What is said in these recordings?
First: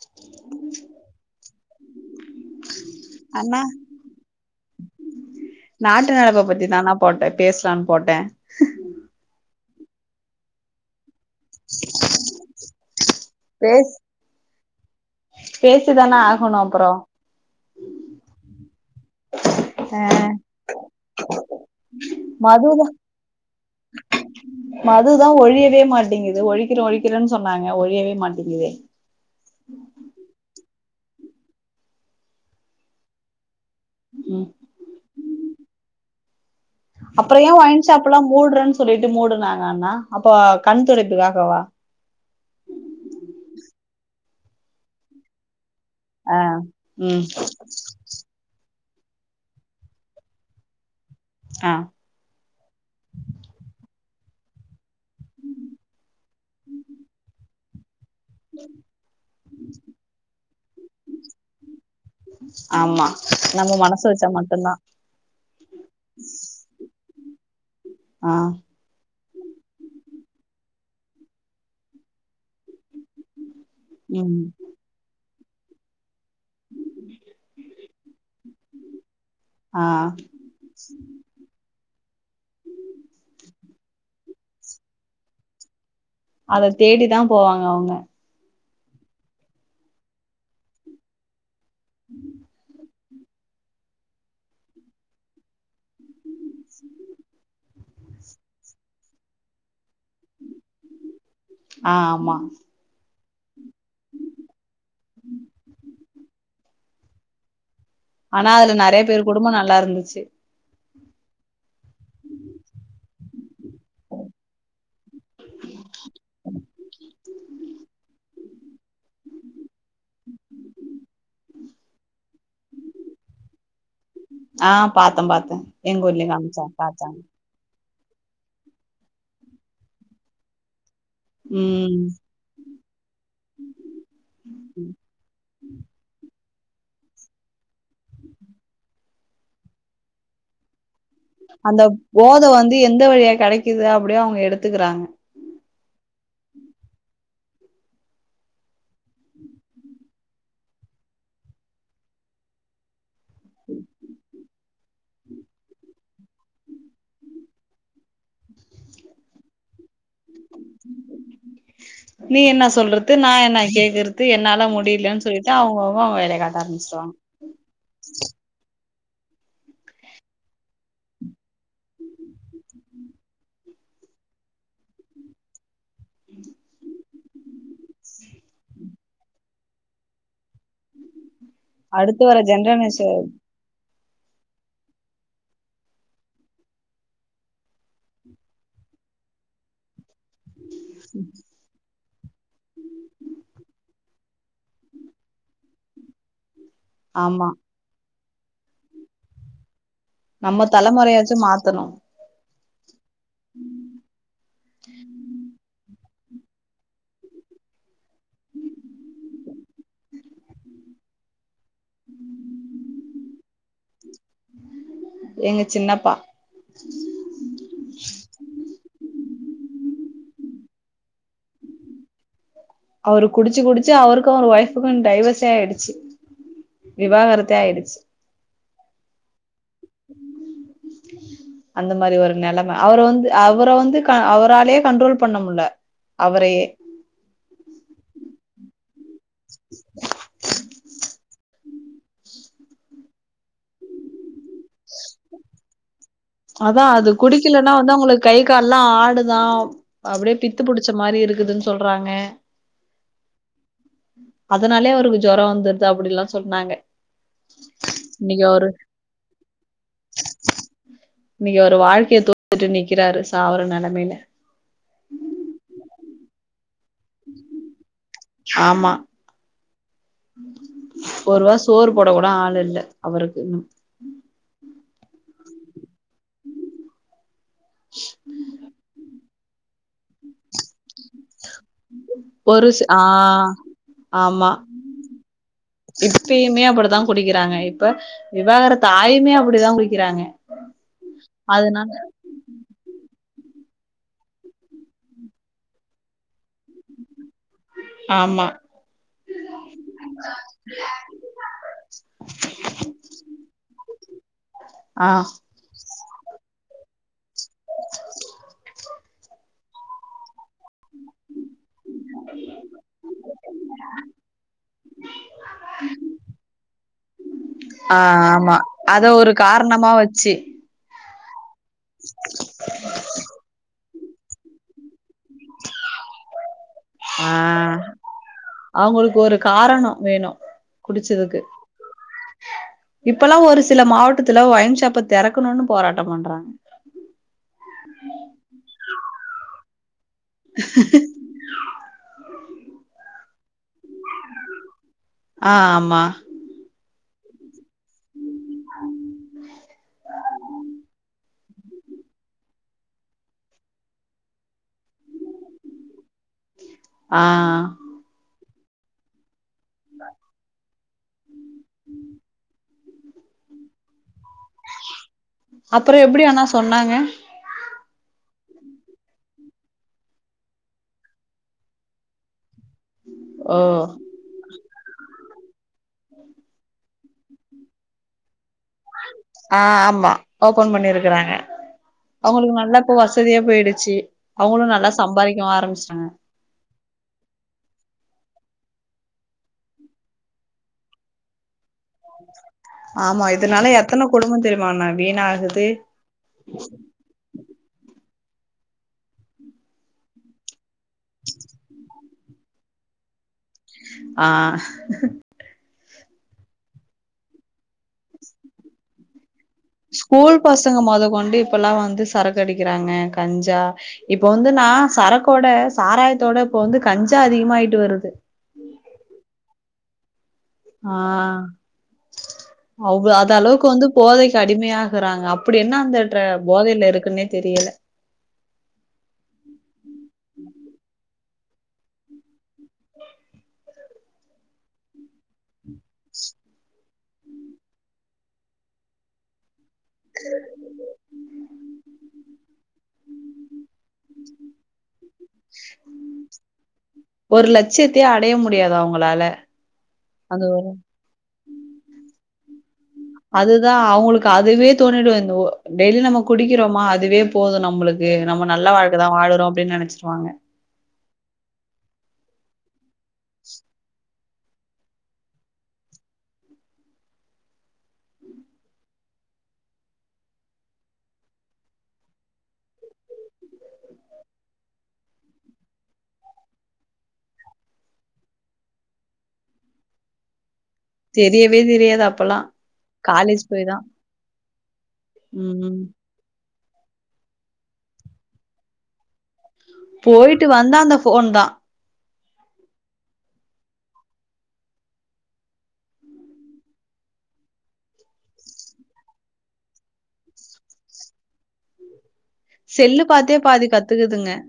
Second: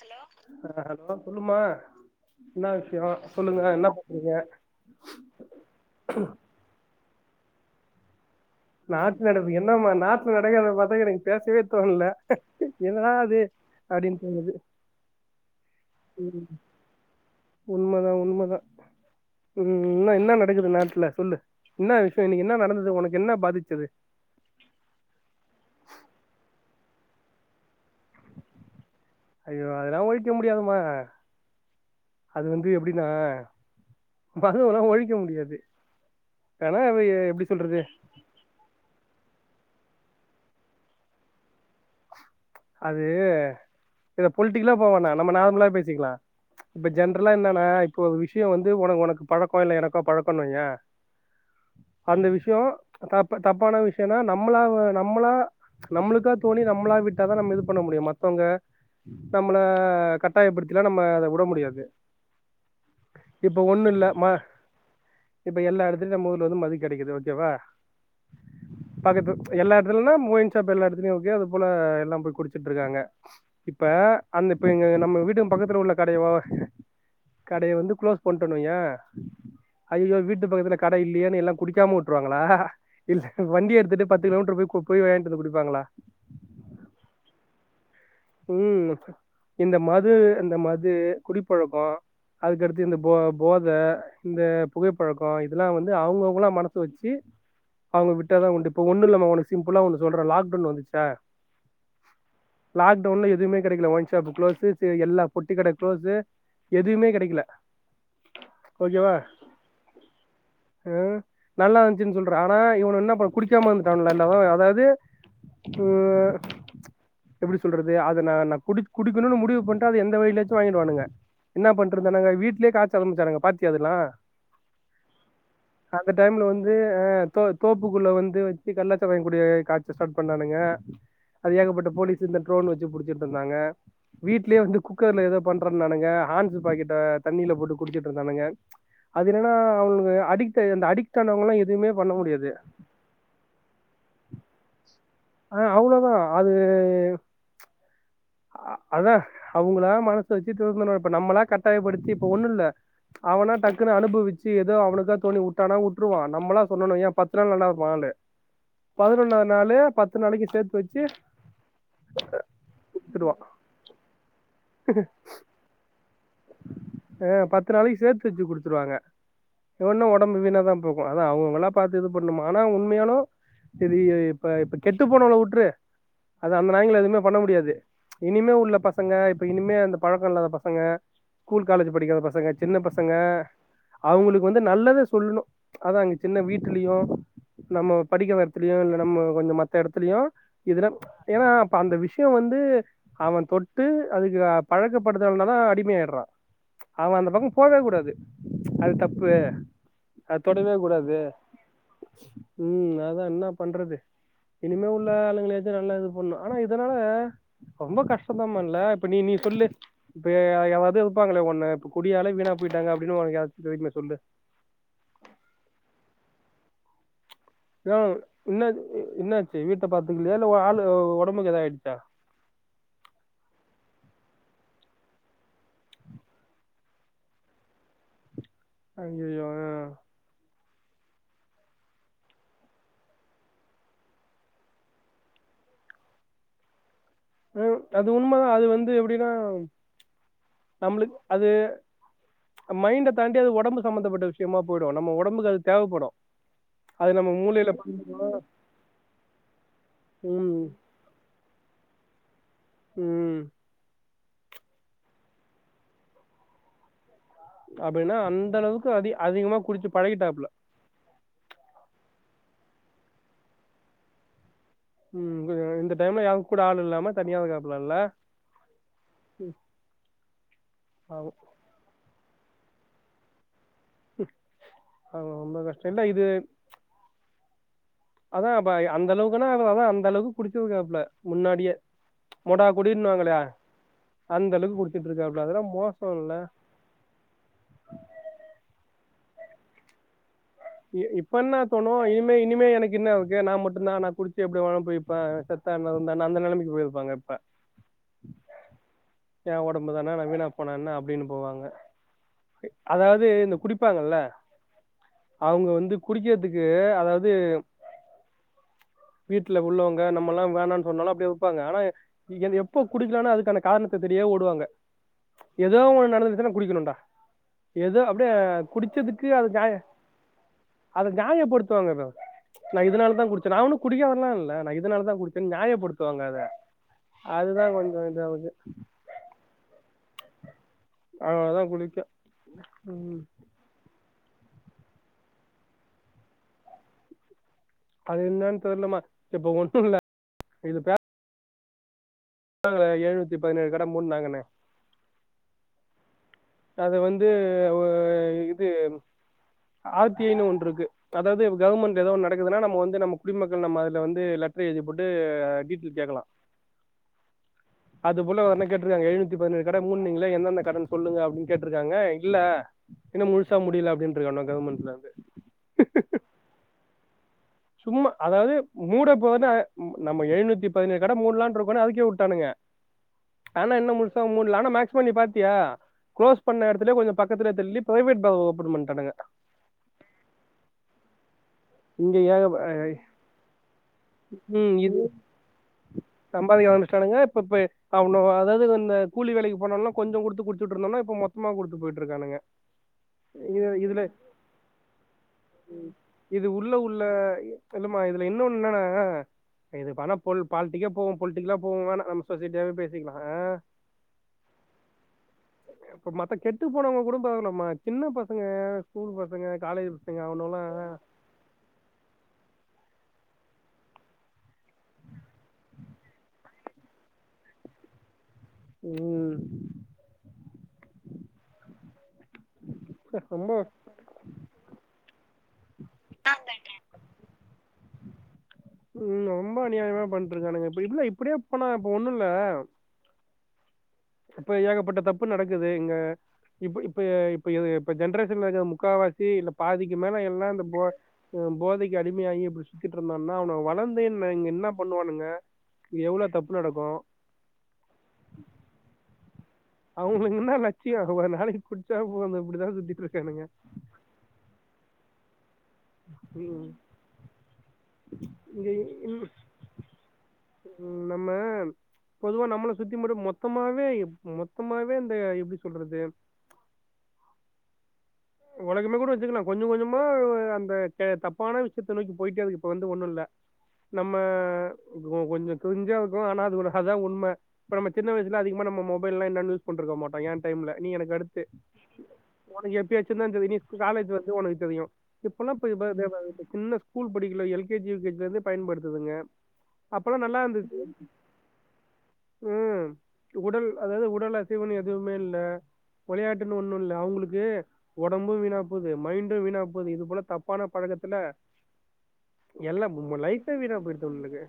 Hello? அ hello சொல்லுமா. என்ன விஷ்யோ அண்ணா சொல்லுங்க என்ன பண்றீங்க? பாத்தினா நா போட்டே பேசலான் போட்டே. நாட் நடப்பு என்னம்மா நாட்ல நடக்கறத பாத்தா எனக் பேசவே தோண்ல என்னடா அது பேஸ் அப்டின் தோணுது. பேசிதான ம் ஆகணு அப்புறோ உண்மதா உண்மதா. ம் ஆ ன்ன என்ன நடக்குது நாட்ல சொல்லு என்னா விஷ்யோ இன்னிக்கி என்ன மதுதா நடந்தது உனக்கு என்ன பாதிச்சது? மதுதா ஒழியவே மாட்டிங்குது ஒழிக்கிற ஒழிக்கறன் சொன்னாங்க ஒழியவே மாட்டிங்குதே. ஐயோ அதுல்லா ஒழிக்க முடியாதுமா அது வந்து எப்டினா? ம் மது வல்லா ஒழிக்க முடியாது. ஆனா அது அப்புற எப்டி ஏ சொல்றது ஒய்ன்ஷாப் எல்லா மூட்ரன் சொல்லிட்டு மூடுனாங்க அண்ணா அப்ப கண்துடைப்புக்காகவா? அது இத பொல்ட்டிக்கலா போவேன்னா நம்ம நார்மலாவே பேசிக்கலா? ஆ இப்ப ம் ஜென்ரலா என்னனா இப்ப விஷ்யோ வந்து உன உனக்கு பழக்கோ இல்ல எனக்கோ பழக்கோன் வெய்யே அ. அந்த விஷ்யோ தப்ப தப்பான விஷ்யன்னா நம்மளால நம்மளா நம்முளுக்கா தோணி நம்மளா விட் ட்டாதா நம்ம இது பண்ண முடியு மத்தவங்க நம்மள கட்டாயப்படுத்திலா நம்ம அத உட முடியாது. ஆமா இப்ப நம்ம ஒண்ணு மனசு இல்ல வெச்சா ம மட்டுந்தா. இப்ப எல்லா எடத்துலி நம்ம ஊர்ல வந்து மது கெடைக்குது ஓகேவா. ஆ அது இப்ப எல்லா எடத்துல்ன்னா ஒயின் ஷாப் எல்லா எடத்துலியு ஓகே அது போல எல்லாம் போய் குடிச்சிட்ருக்காங்க. இப்ப ம் அந்த இப்ப எங்க நம்ம வீட்டுங் பக்கத்துல உள்ள கடையவோவ கடைய வந்து குளோஸ் பண்ட்டோன் வெய்யே ஆ அய்யய்யோ வீட் டுக் பக்கத்துல கட இல்லியேனு எல்லா குடிக்காம உட்ருவாங்களா? இல்ல வண்டி எடுத்துட்டு பத்து கிலோமீட்ரு போய் கொ போய் வாய்ன்டு வந்து குடிப்பாங்களா? அத தேடி தா போவாங்க அவுங்க. ம் இந்த மது இந்த மது குடிப்பழக்கோ அதுக்கடுத்து இந்த போ போத இந்த புகைப்பழக்கோ இதுல்லா வந்து அவுங்கவுங்கலா மனசு வெச்சி அவுங்க விட்டாதா உண்டு. இப்ப ஒன்னு இல்லமா உனுக் சிம்பிளா ஒன்னு சொல்றே லாக்டவுன் வந்துச்சா? ஆ ஆமா. லாக்டவுன்ல எதுவுமே கெடைக்கல ஒயின் ஷாப் குளோஸு சே எல்லா பொட்டி கட குளோஸு. எதுமே கெடைக்கல. ஆனா அதுல நறையா பேரு குடும்போ நல்லா இருந்துச்சு. அ நல்லா வ ஞ்ச்சின் சொல்ற ஆனா இவுனுக என்ன ப குடிக்கா இந்துட்டான்களா எல்லாவு அதாவ்து உ எப்டி சொல்றது அதுல நா நா குடி குடிக்குணுனு முடிவு பண்ட்டா அது எந்த வகையிலாச்சு வாங்கிடுவானுங்க. என்னா பண்ட்ருந்தானுங்க வீட்லியே காச்ச ஆரம்ச்சானுங்க பாத்தியா அதுல்லா? ஆ பாத்தே பாத்தே எங் ஊர்லியு டைம்ல வந்து காம்சாங்க பாத்தே. தோ தோப்புக்குள்ள வந்து வெச்சி கள்ளச்சாராயோ கூடி காச்ச ஸ்டாட் பண்ணானுங்க அது ஏகப்பட்ட ம் போலீ இந்த ட்ரோன் வச்சு புடுச்சுட்டு இருந்தாங்க வீட்லயே வந்து குக்க குக்கர்ல எதோ பண்றன்னானுங்க ஹான்சு பாக்கெட்ட தண்ணில போட்டு குடுச்சுட்டு இருந்தானுங்க அதுன்னன்னா அவங்களுக்கு அடிக்ட் இருந்த அடிக்ட் ஆனவங்களா அந்த எதுமே பண்ண போத முடியாது வந்து எந்த வழியா கெடைக்குது அப்டியோ அவங்க எடுத்துக்குறாங்க ஆ அவ்ளோதா அது அதா அவங்களா மனசு வெச்சு திருந்தனு இப்ப நம்மளா கட்டாயப்படுத்தி இப்ப ஒண்ணுல்ல அவனா டக்குன்னு அனுபவிச் ச்சி ஏதோ அவனுக்க தோனி வுட்டானா வுட்ருவா நம்மள சொன்னோனுவையே பத்து நாள் நல்லா இருப்பா ஆளு பதினொன்னாவது நாளு பத்து நாளைக்கு சேத்து வச்சு நீ என்ன சொல்றது நா குடுத்துருவா என்ன கேக்குறது என்னால முடியலன் சொல்லிட்டு அவங்க அவங்க வேலை காட்ட ஆரம்பிச்சுருவாங்க ஆ பத்து நாளைக்கு சேத்து வச்சு குடுத்துறுவாங்க போனா ஒடம்பு வீணா தா போகு அதா அவங்க அவங்களா பாத்து இது பண்ணும்மா ஆனா உண்மையாலு செரி ஏ இப்ப இப்ப கெட்டு போனவங்கள வுட்ரு அது அந்த நாய்ங்கள எதுமே பண்ண முடியாது இனிமே உள்ள பசங்க இப்ப இனிமே அந்த பழக்கோ இல்லாத பசங்க ஸ்கூல் காலேஜ் படிக்காத அடுத்து வர பசங்க சின்ன பசங்க ஜென்ரனேஷன் அவங்களுக்கு வந்து நல்லத சொல்ணு அதா அங்க சின்ன வீட்டுலியோ நம்ம படிக்கிற எடத்துலயு இல்ல நம்ம கொஞ்ச மத்த எடத்துலயு இதுல ஏன்னா இப்ப அந்த விஷய வந்து அவன் தொட்டு அதுக்கு பழக்கப்படுத்தள்னா தா அடிமையா ஆயிடறா அவ அந்த ஆமா பக்க போவே கூடாது அது தப்பு அத நம்ம தொடவே கூடாது தலைமுறையாச்சு மாத்தணு ம் அதா என்ன பண்றது இனிமே உள்ள ஆளுங்கள ஏது நல்லா இது ஒண்ணு ஆனா இதனால ரொம்ப கஷ்டதாமா இல்ல இப்ப நீ நீ சொல்லு இப்ப ஏதாது இருப்பாங்களே ஒண்ணு இப்ப குடியாலே வீணா போயிட்டாங்க அப்டின்னு ஒண் வீக்னஸ் சொல்லு எங்க சின்னப்பா யா இன்ன இன்னச்சு வீட்ட பாத்துக்கலையா இல்ல ஓ ஆளு ஒடம்புக்கு எத ஆயிடுச்சா அவரு குடிச்சு குடிச்சு அவருக்கு அவர் ஒய்ஃபுக்கு டைவர்ஸ்சே ஆயிடுச்சு விவாகரத்தே ஆயிடுச்சு அய்யய்யோ அ அந்த மாரி ஒரு நெலம அவர வந்து அவர வந்து க அவராலயே கண்ட்ரோல் பண்ண முல்ல அவரயே ம் அது உண்ம தா அது வந்து எப்டின்னா நம்மளுக் அது மைண்ட தாண்டி அது ஒடம்பு சம்ந்தப்பட்ட விஷயமா போயிடு நம்ம ஒ டம்புக்கு அது தேவப்படு அதா அது நம்ம மூளையில குடிக்கலன்னா வந்து அவங்களுக்கு கை கால்லா ஆடுதா அப்டியே ம் பித்து புடுச் ச்ச மாரி இருக்குதுன் சொல்றாங்க ம் அதனாலயே அவருக்கு ஜொர வந்துடுது அப்டிலா சொன்னாங்க அப்டின்னா இன்னைக்கு அந்த அவரு அளவுக்கு அதி அதிகமா குடிச்சு பழகிடாப்புல இன்னைக்கு அவரு வாழ்க்கையை தோத்துட்டு நிக்கிறாரு சாவர நெலமையில ம் இந்த டைம்ல யாரு கூட ஆளு இல்லாம தனியா இருக்காப்லல்ல ஆமா ம் பாவோ ஒருவா சோறு போட கூட ஆள் இல்ல அவருக்கு இன் ஆ ரொம்ப கஷ்ட இல்ல இது ஹ [unintelligible] அதா ப அந்தளவுக்குனா அதா அந்தளவு குடிச்சிருக்காப்ல முன்னாடியே ஒரு மொடா சி ஆ குடினுவாங்கலே ஆமா அந்த அளவுக்கு குடுச்சுட்டு இருக்காப்ல அதெல்லா மோசோ இல்ல இப்பயு அப்டி தா குடிக்கிறாங்க இப்ப விவாகரத்து ஆயுமே அப்டிதா குடிக்கிறாங்க இ இப்பென தோணு அதனால இனிமே இனிமே எனக்கு என்ன இருக்கு நா மட்டும்தா நா குடுச்சு எப்டிவேனா போய்ப்பே செட் ஆனா என்ன அந்த நெலமைக்கு போயிருப்பாங்க இப்ப ஆமா எ உடம்பு தான நான் வீணா போனா என்ன அப்டின்னு போவாங்க அதாது இந்த குடிப்பாங்கல்ல ஆ அவுங்க வந்து குடிக்கிறதுக்கு அதாது வீட்ல உள்ளவங்க நம்ம எல்லாம் வேணா சொன்னாலும் அப்டே உ ப்பாங்க ஆனா எ எப்ப குடிக்கலானா அதுக்கான காரணத்தை தேடியே ஓடுவாங்க ஏதோ ஒன்னு நடந்துச்சுன்னா குடிக்கணும்டா ஏதோ ஆ அப்டியே ஆமா அத குடிச்சதுக்கு ஒரு அது நியாய காரணமா வச்சி அத நியாயப்படுத்துவாங்க மேம் நான் இதனாலதான் குடிச்ச நானும் குடிகாரன்ல்லா இல்ல நான் இதனால தான் குடிச் ச நியாயப்படுத்துவாங்க அத அதுதான் கொஞ்ச இதாவது அவுங்களுக்கு ஒரு காரணம் வேணும் குடிச்சதுக்கு அதனாலதா குடிக்க ம் இப்பல்லாம் ஒரு சில மாவ ட்டத்துல்ல ஒய்ன் சாப்ப தெறக்கணும்னு போராட்டம் பண்றாங்க அது என்னானு தெர்லம்மா இப்ப ஓசூர்ல ங்கள எழுநூத்தி பதினேழு கட மூட்நாங்கன்னு ஆ ஆமா அத வந்து ஒ இது ஆர் டி ஐ னு ஒன்று இருக்கு கதவே கவர்மெண்ட் ஏதோ நடக்குதுன்னா நம்ம வந்து நம்ம குடிமக்கள் நம்ம அதுல வந்து லெட்டர் எழுதி போட்டு டீட் டேல் கேட்கலாம் ஆ அது போல வந்து கேட்டுருக்காங்க எழுநூத்தி பதினேழு கட மூன்னீங்கள என்ன என்ன கட சொல்லுங்க அப்டின்னு கேட்டுருக்காங்க இல்ல இன்னும் முழுசா முடில அப்டின்ருக்காங்க கவர்மெண்ட்ல இருந்து அப்பறம் எப்டி ஆனா சொன்னாங்க சும்மா அதாது மூட போனா நம்ம எழுநூத்தி பதினேழு கட மூடலானு இருக்கோனு அறிக்கே விட்டானுங்க ஓ ஆனா என்ன முழுசா மூடல ஆனா மேக்ஸிமம் நீ பாத்தியா குளோஸ் பண்ண இடத்துலயே கொஞ்சோ பக்கத்துலே தள்ளி பிரைவேட் பார் ஓபன் பண்டாணுங்க ஆ ஆமா ஓபன் பண்ணிருக்கறாங்க இங்க ஏக அவுங்களுக்கு நல்லா இப்ப வசதியா போய்டுச்சு அவங்களும் நல்லா சம்பாதிக்கவும் ஆரம்பிச்சிடாங்க சம்பாதிக ஆரம்பிச்சுடானுங்க இப்ப இப்ப அவனோங்க அதாவது இந்த கூலி வேலைக்கு போனோம்னா கொஞ்சோ கொடுத்து குடுச்சுட்டு இருந்தோனா இப்ப மொத்தமா கொடுத்து போய்ட்டு ஆமா இதுனால எத்தன குடும்பம் தெரியுமான்னா வீணாகுது இது உள்ள உள்ள என்னமா இதுல இன்னொன்னு என்னனா இது பண போல் பாலிட்டிக்கே போகும் பொலிட்டிக்கலா போகும் வேணா நம்ம சொசைட்டியாவே பேசிக்கலாம் ஆ ஆ இப்ப மத்த கெட்டு போனவங்க கூட பரவால்லமா சின்ன பசங்க ஸ்கூல் பசங்க காலேஜ் பசங்க அவனோங்கல்லாம் இப்பல்லாம் வந்து சரக்கு அடிக்கிறாங்க கஞ்சா இப்ப வந்து நா சரக்கோட சாராயத்தோட இப்ப வந்து கஞ்சா அதிகமாய்ட்டு வருது ம் ஆ அவ்ள அது ரொம்ப அளவுக்கு வந்து போதைக்கு அடிமையாகறாங்க அப்டி என்னா அந்த ட் ர போதையில இருக்குன்னே தெரியல ம் ரொம்ப அநியாயமா பண்ட்டுருக்கானுங்க இப்டி இல்ல இப்டியே போனா இப்ப ஒண்ணுல்ல இப்போ ஏகப்பட்ட தப்பு நடக்குது இங்க இப்பு இப் இப்ப இப்ப இது இப்ப ஜென்ரேஷன்ல இருக்க முக்காவாசி இல்ல பாதிக்கு மேல எல்லா இந்த போ அ போதைக்கு அடிமையாகி இப்டி சுத்திட்டு இருந்தான்னா அவனுங்க வளர்ந்தென்ன இங்க என்ன பண்ணுவானுங்க எவ்ளோ தப்பு நடக்கும் ஒரு லட்சியத்தையே அடைய முடியாது அவங்களால அவுங்களுக் அது என்னா லட்சியோ ஒரு நாளைக்கு குடிச்சா போது இப்படிதா சுத்தி அதுதா அவங்களுக்கு அதுவே தோணிடு எந்துவோ டெய்லி நம்ம ம் குடிக்கிறோமா அதுவே போது நம்ளுக்கு நம்ம இங்க நல்லா இ- வாழ்கை தா இன்- வாழுறோ அப்டின் நினச்சிருவாங்க ம் நம்ம பொதுவா நம்மள சுத்தி மட்டு மொத்தமாவே மொத்தமாவே இந்த எப்டி சொல்றது உலகமே கூட வச்சுக்கலா கொஞ்சு கொஞ்சுமா அந்த கே தப்பான விஷயத்த நோக்கி போயிட்டே இருக்கு இப்ப வந்து ஒண்ணு இல்ல நம்ம கோ கொஞ்சு க்றுஞ்சா இருக்கு ஆனா அது ஒரு ஹதா உண்ம இப்ப நம்ம சின்ன வயசுல அதிகமா நம்ம மொபைல்லா என்னான் யூஸ் பன்ருக்க மாட்டோ ஏன் டைம் இல்ல ல நீ எனக் அடுத்து தெரியவே தெரியாது அப்பல்லா உனக்கு எப்பயாச்சுன்னா காலேஜ் தெதி நீ போய் தா காலேஜ் வந்து ஒனக்கு தெரியு இப்பெல்லா ம் போய்பா தேபாயுசெ சின்ன ஸ்கூல் படிக்கில எல்கேஜ் யுகேஜ்ல இருந்து பயன்படுத்துதுங்க அப்பெல்லாம் நல்லா போய்ட்டு வந்தா அந்த ஃபோன் தா உம் உடல் அதாவது உடல் அசைவுனு எதுவுமே இல்ல ஒளையாட்டுன் ஒன்னு இல்ல அவ்ங்களுக்கு ஒடம்பு வீணாபோது மைண்டு வீணாபோது இது போல தப்பான பழகத்துல செல்லு பாத்தே பாதி வீணா போயிடுது கத்துக்குதுங்க இவனுங்களுக்கு.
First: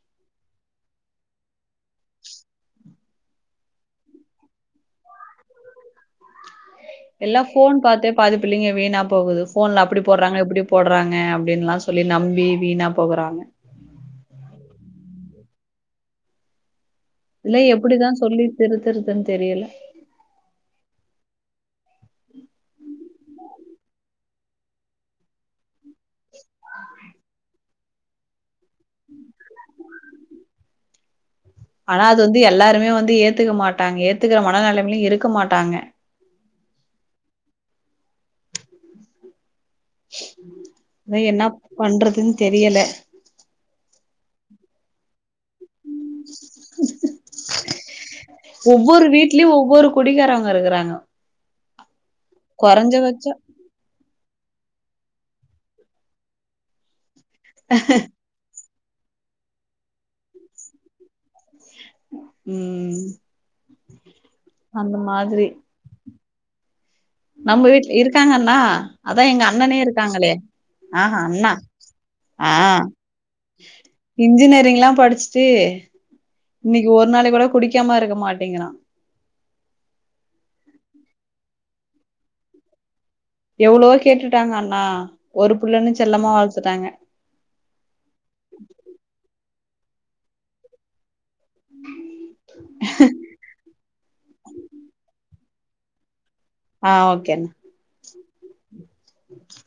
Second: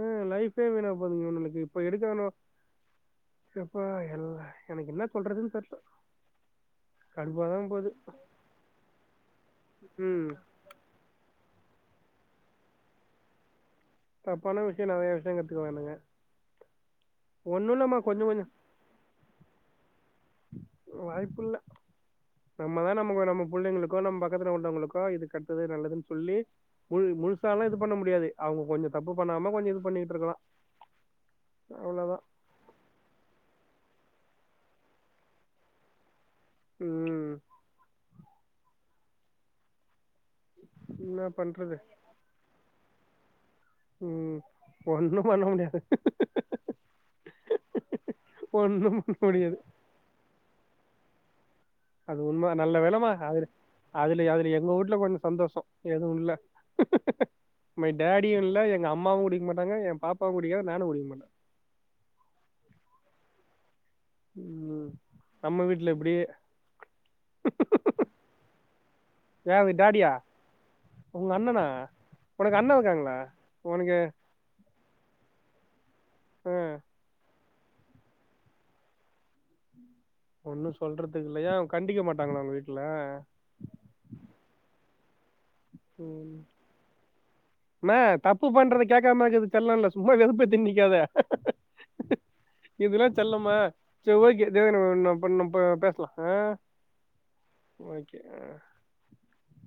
ஆ லைஃபே வீணா போதுங்க நம்ளுக்கு இப்ப எடுக்க ணு சப்பா எல்லா எனக்கு என்ன சொல்றதுன் தெர்ல எல்லா கடுப்பா தான் ஃபோன் போது. பாத்தே பாதிப்புள்ளைங்க வீணா போகுது ஃபோன்ல அப்படி ம். போடுறாங்க இப்டிப் போட்றாங்க அப்டின்லா சொல்லி நம்பி வீணா போகுறாங்க தப்பான விஷயு நெறைய விஷய கத்துக்குராணுங்க இலய் எப்படிதான் கொஞ்சம் சொல்லி கொஞ்சம் திருத்துருதுன் தெரியல வாய்ப்புல்ல நம்மதா நம்முகு நம்ம புள்ளைங்களுக்கோ நம் பக்கத்துல உள்ளவங்களுக்கோ இது கெட்டுது நல்லதுன் சொல்லி முல் முழுசாலா இது பண்ண முடியாது அவங்க கொஞ்சு தப்பு பண்ணாம கொஞ்ச் இது பண்ணிட்ருக்கலா ஆனா அது வந்து எல்லாருமே வந்து ஏத்துக்க மாட்டாங்க ஏத்துக்ற மனநிலமிலு இருக்க மாட்டாங்க உம் து என்ன என்னாப் பண்றது பண்றதுன் தெரியல உம் ஒன்னு பண்ண முடியாது ஒண்ணு ஒவ்வொரு பண்ண வீட்லயு முடியாது ஒவ்வொரு குடிக்காரவங்க இருக்குறாங்கோ அது உண்ம நல்ல வேலமா அவுரு அதுல அதுல எங்க வூட்ல கொஞ்சோ சந்தோஸோ எதுவுல்ல மை டாட் டீயுல்ல எங்க அம்மாவு குடிக்க மாட்டாங்க எ பாப்பா குடிக்காத் நானு குடிக்க மாட்டே உம் உம் மாதிரி நம்ம வீட்ல எப்டி நம்ம வீட் இருக்காங்கண்ணா அதா எங்க யாரு அண்ணனே டாடியா இருக்காங்களே ஆஹா உங்க அண்ணா அண்ணனா உனக்கு அண்ண இருக்காங்களா உனக்கு இன்ஜினியரிங் லா படிச்சுட்டு ஆ இன்னிக்கு ஒரு நாளை கூட குடிக்காம இருக்க மாட்டேங்கிறா ஒன்னு சொல்றதுக்கு இல்லையா கண்டிக்க மாட்டாங்கனா உங்க வீட்ல எவ்ளோவோ கேட்டுட்டாங்க அண்ணா ஒரு பிள்ளன்னு செல்லமா வளத்துட்டாங்க மே தப்பு பண்றத கேக்காமக்கது செல்லல சும்மா வெதுப்பேத்திண்ணிக்காத இதெல்லா செல்லமா ச ஓகே தேவேனு ஒண்ணா பண்ணும் ப பேஸ்லா ஆ ஆ ஓகேண்ண ஓகே அ ம்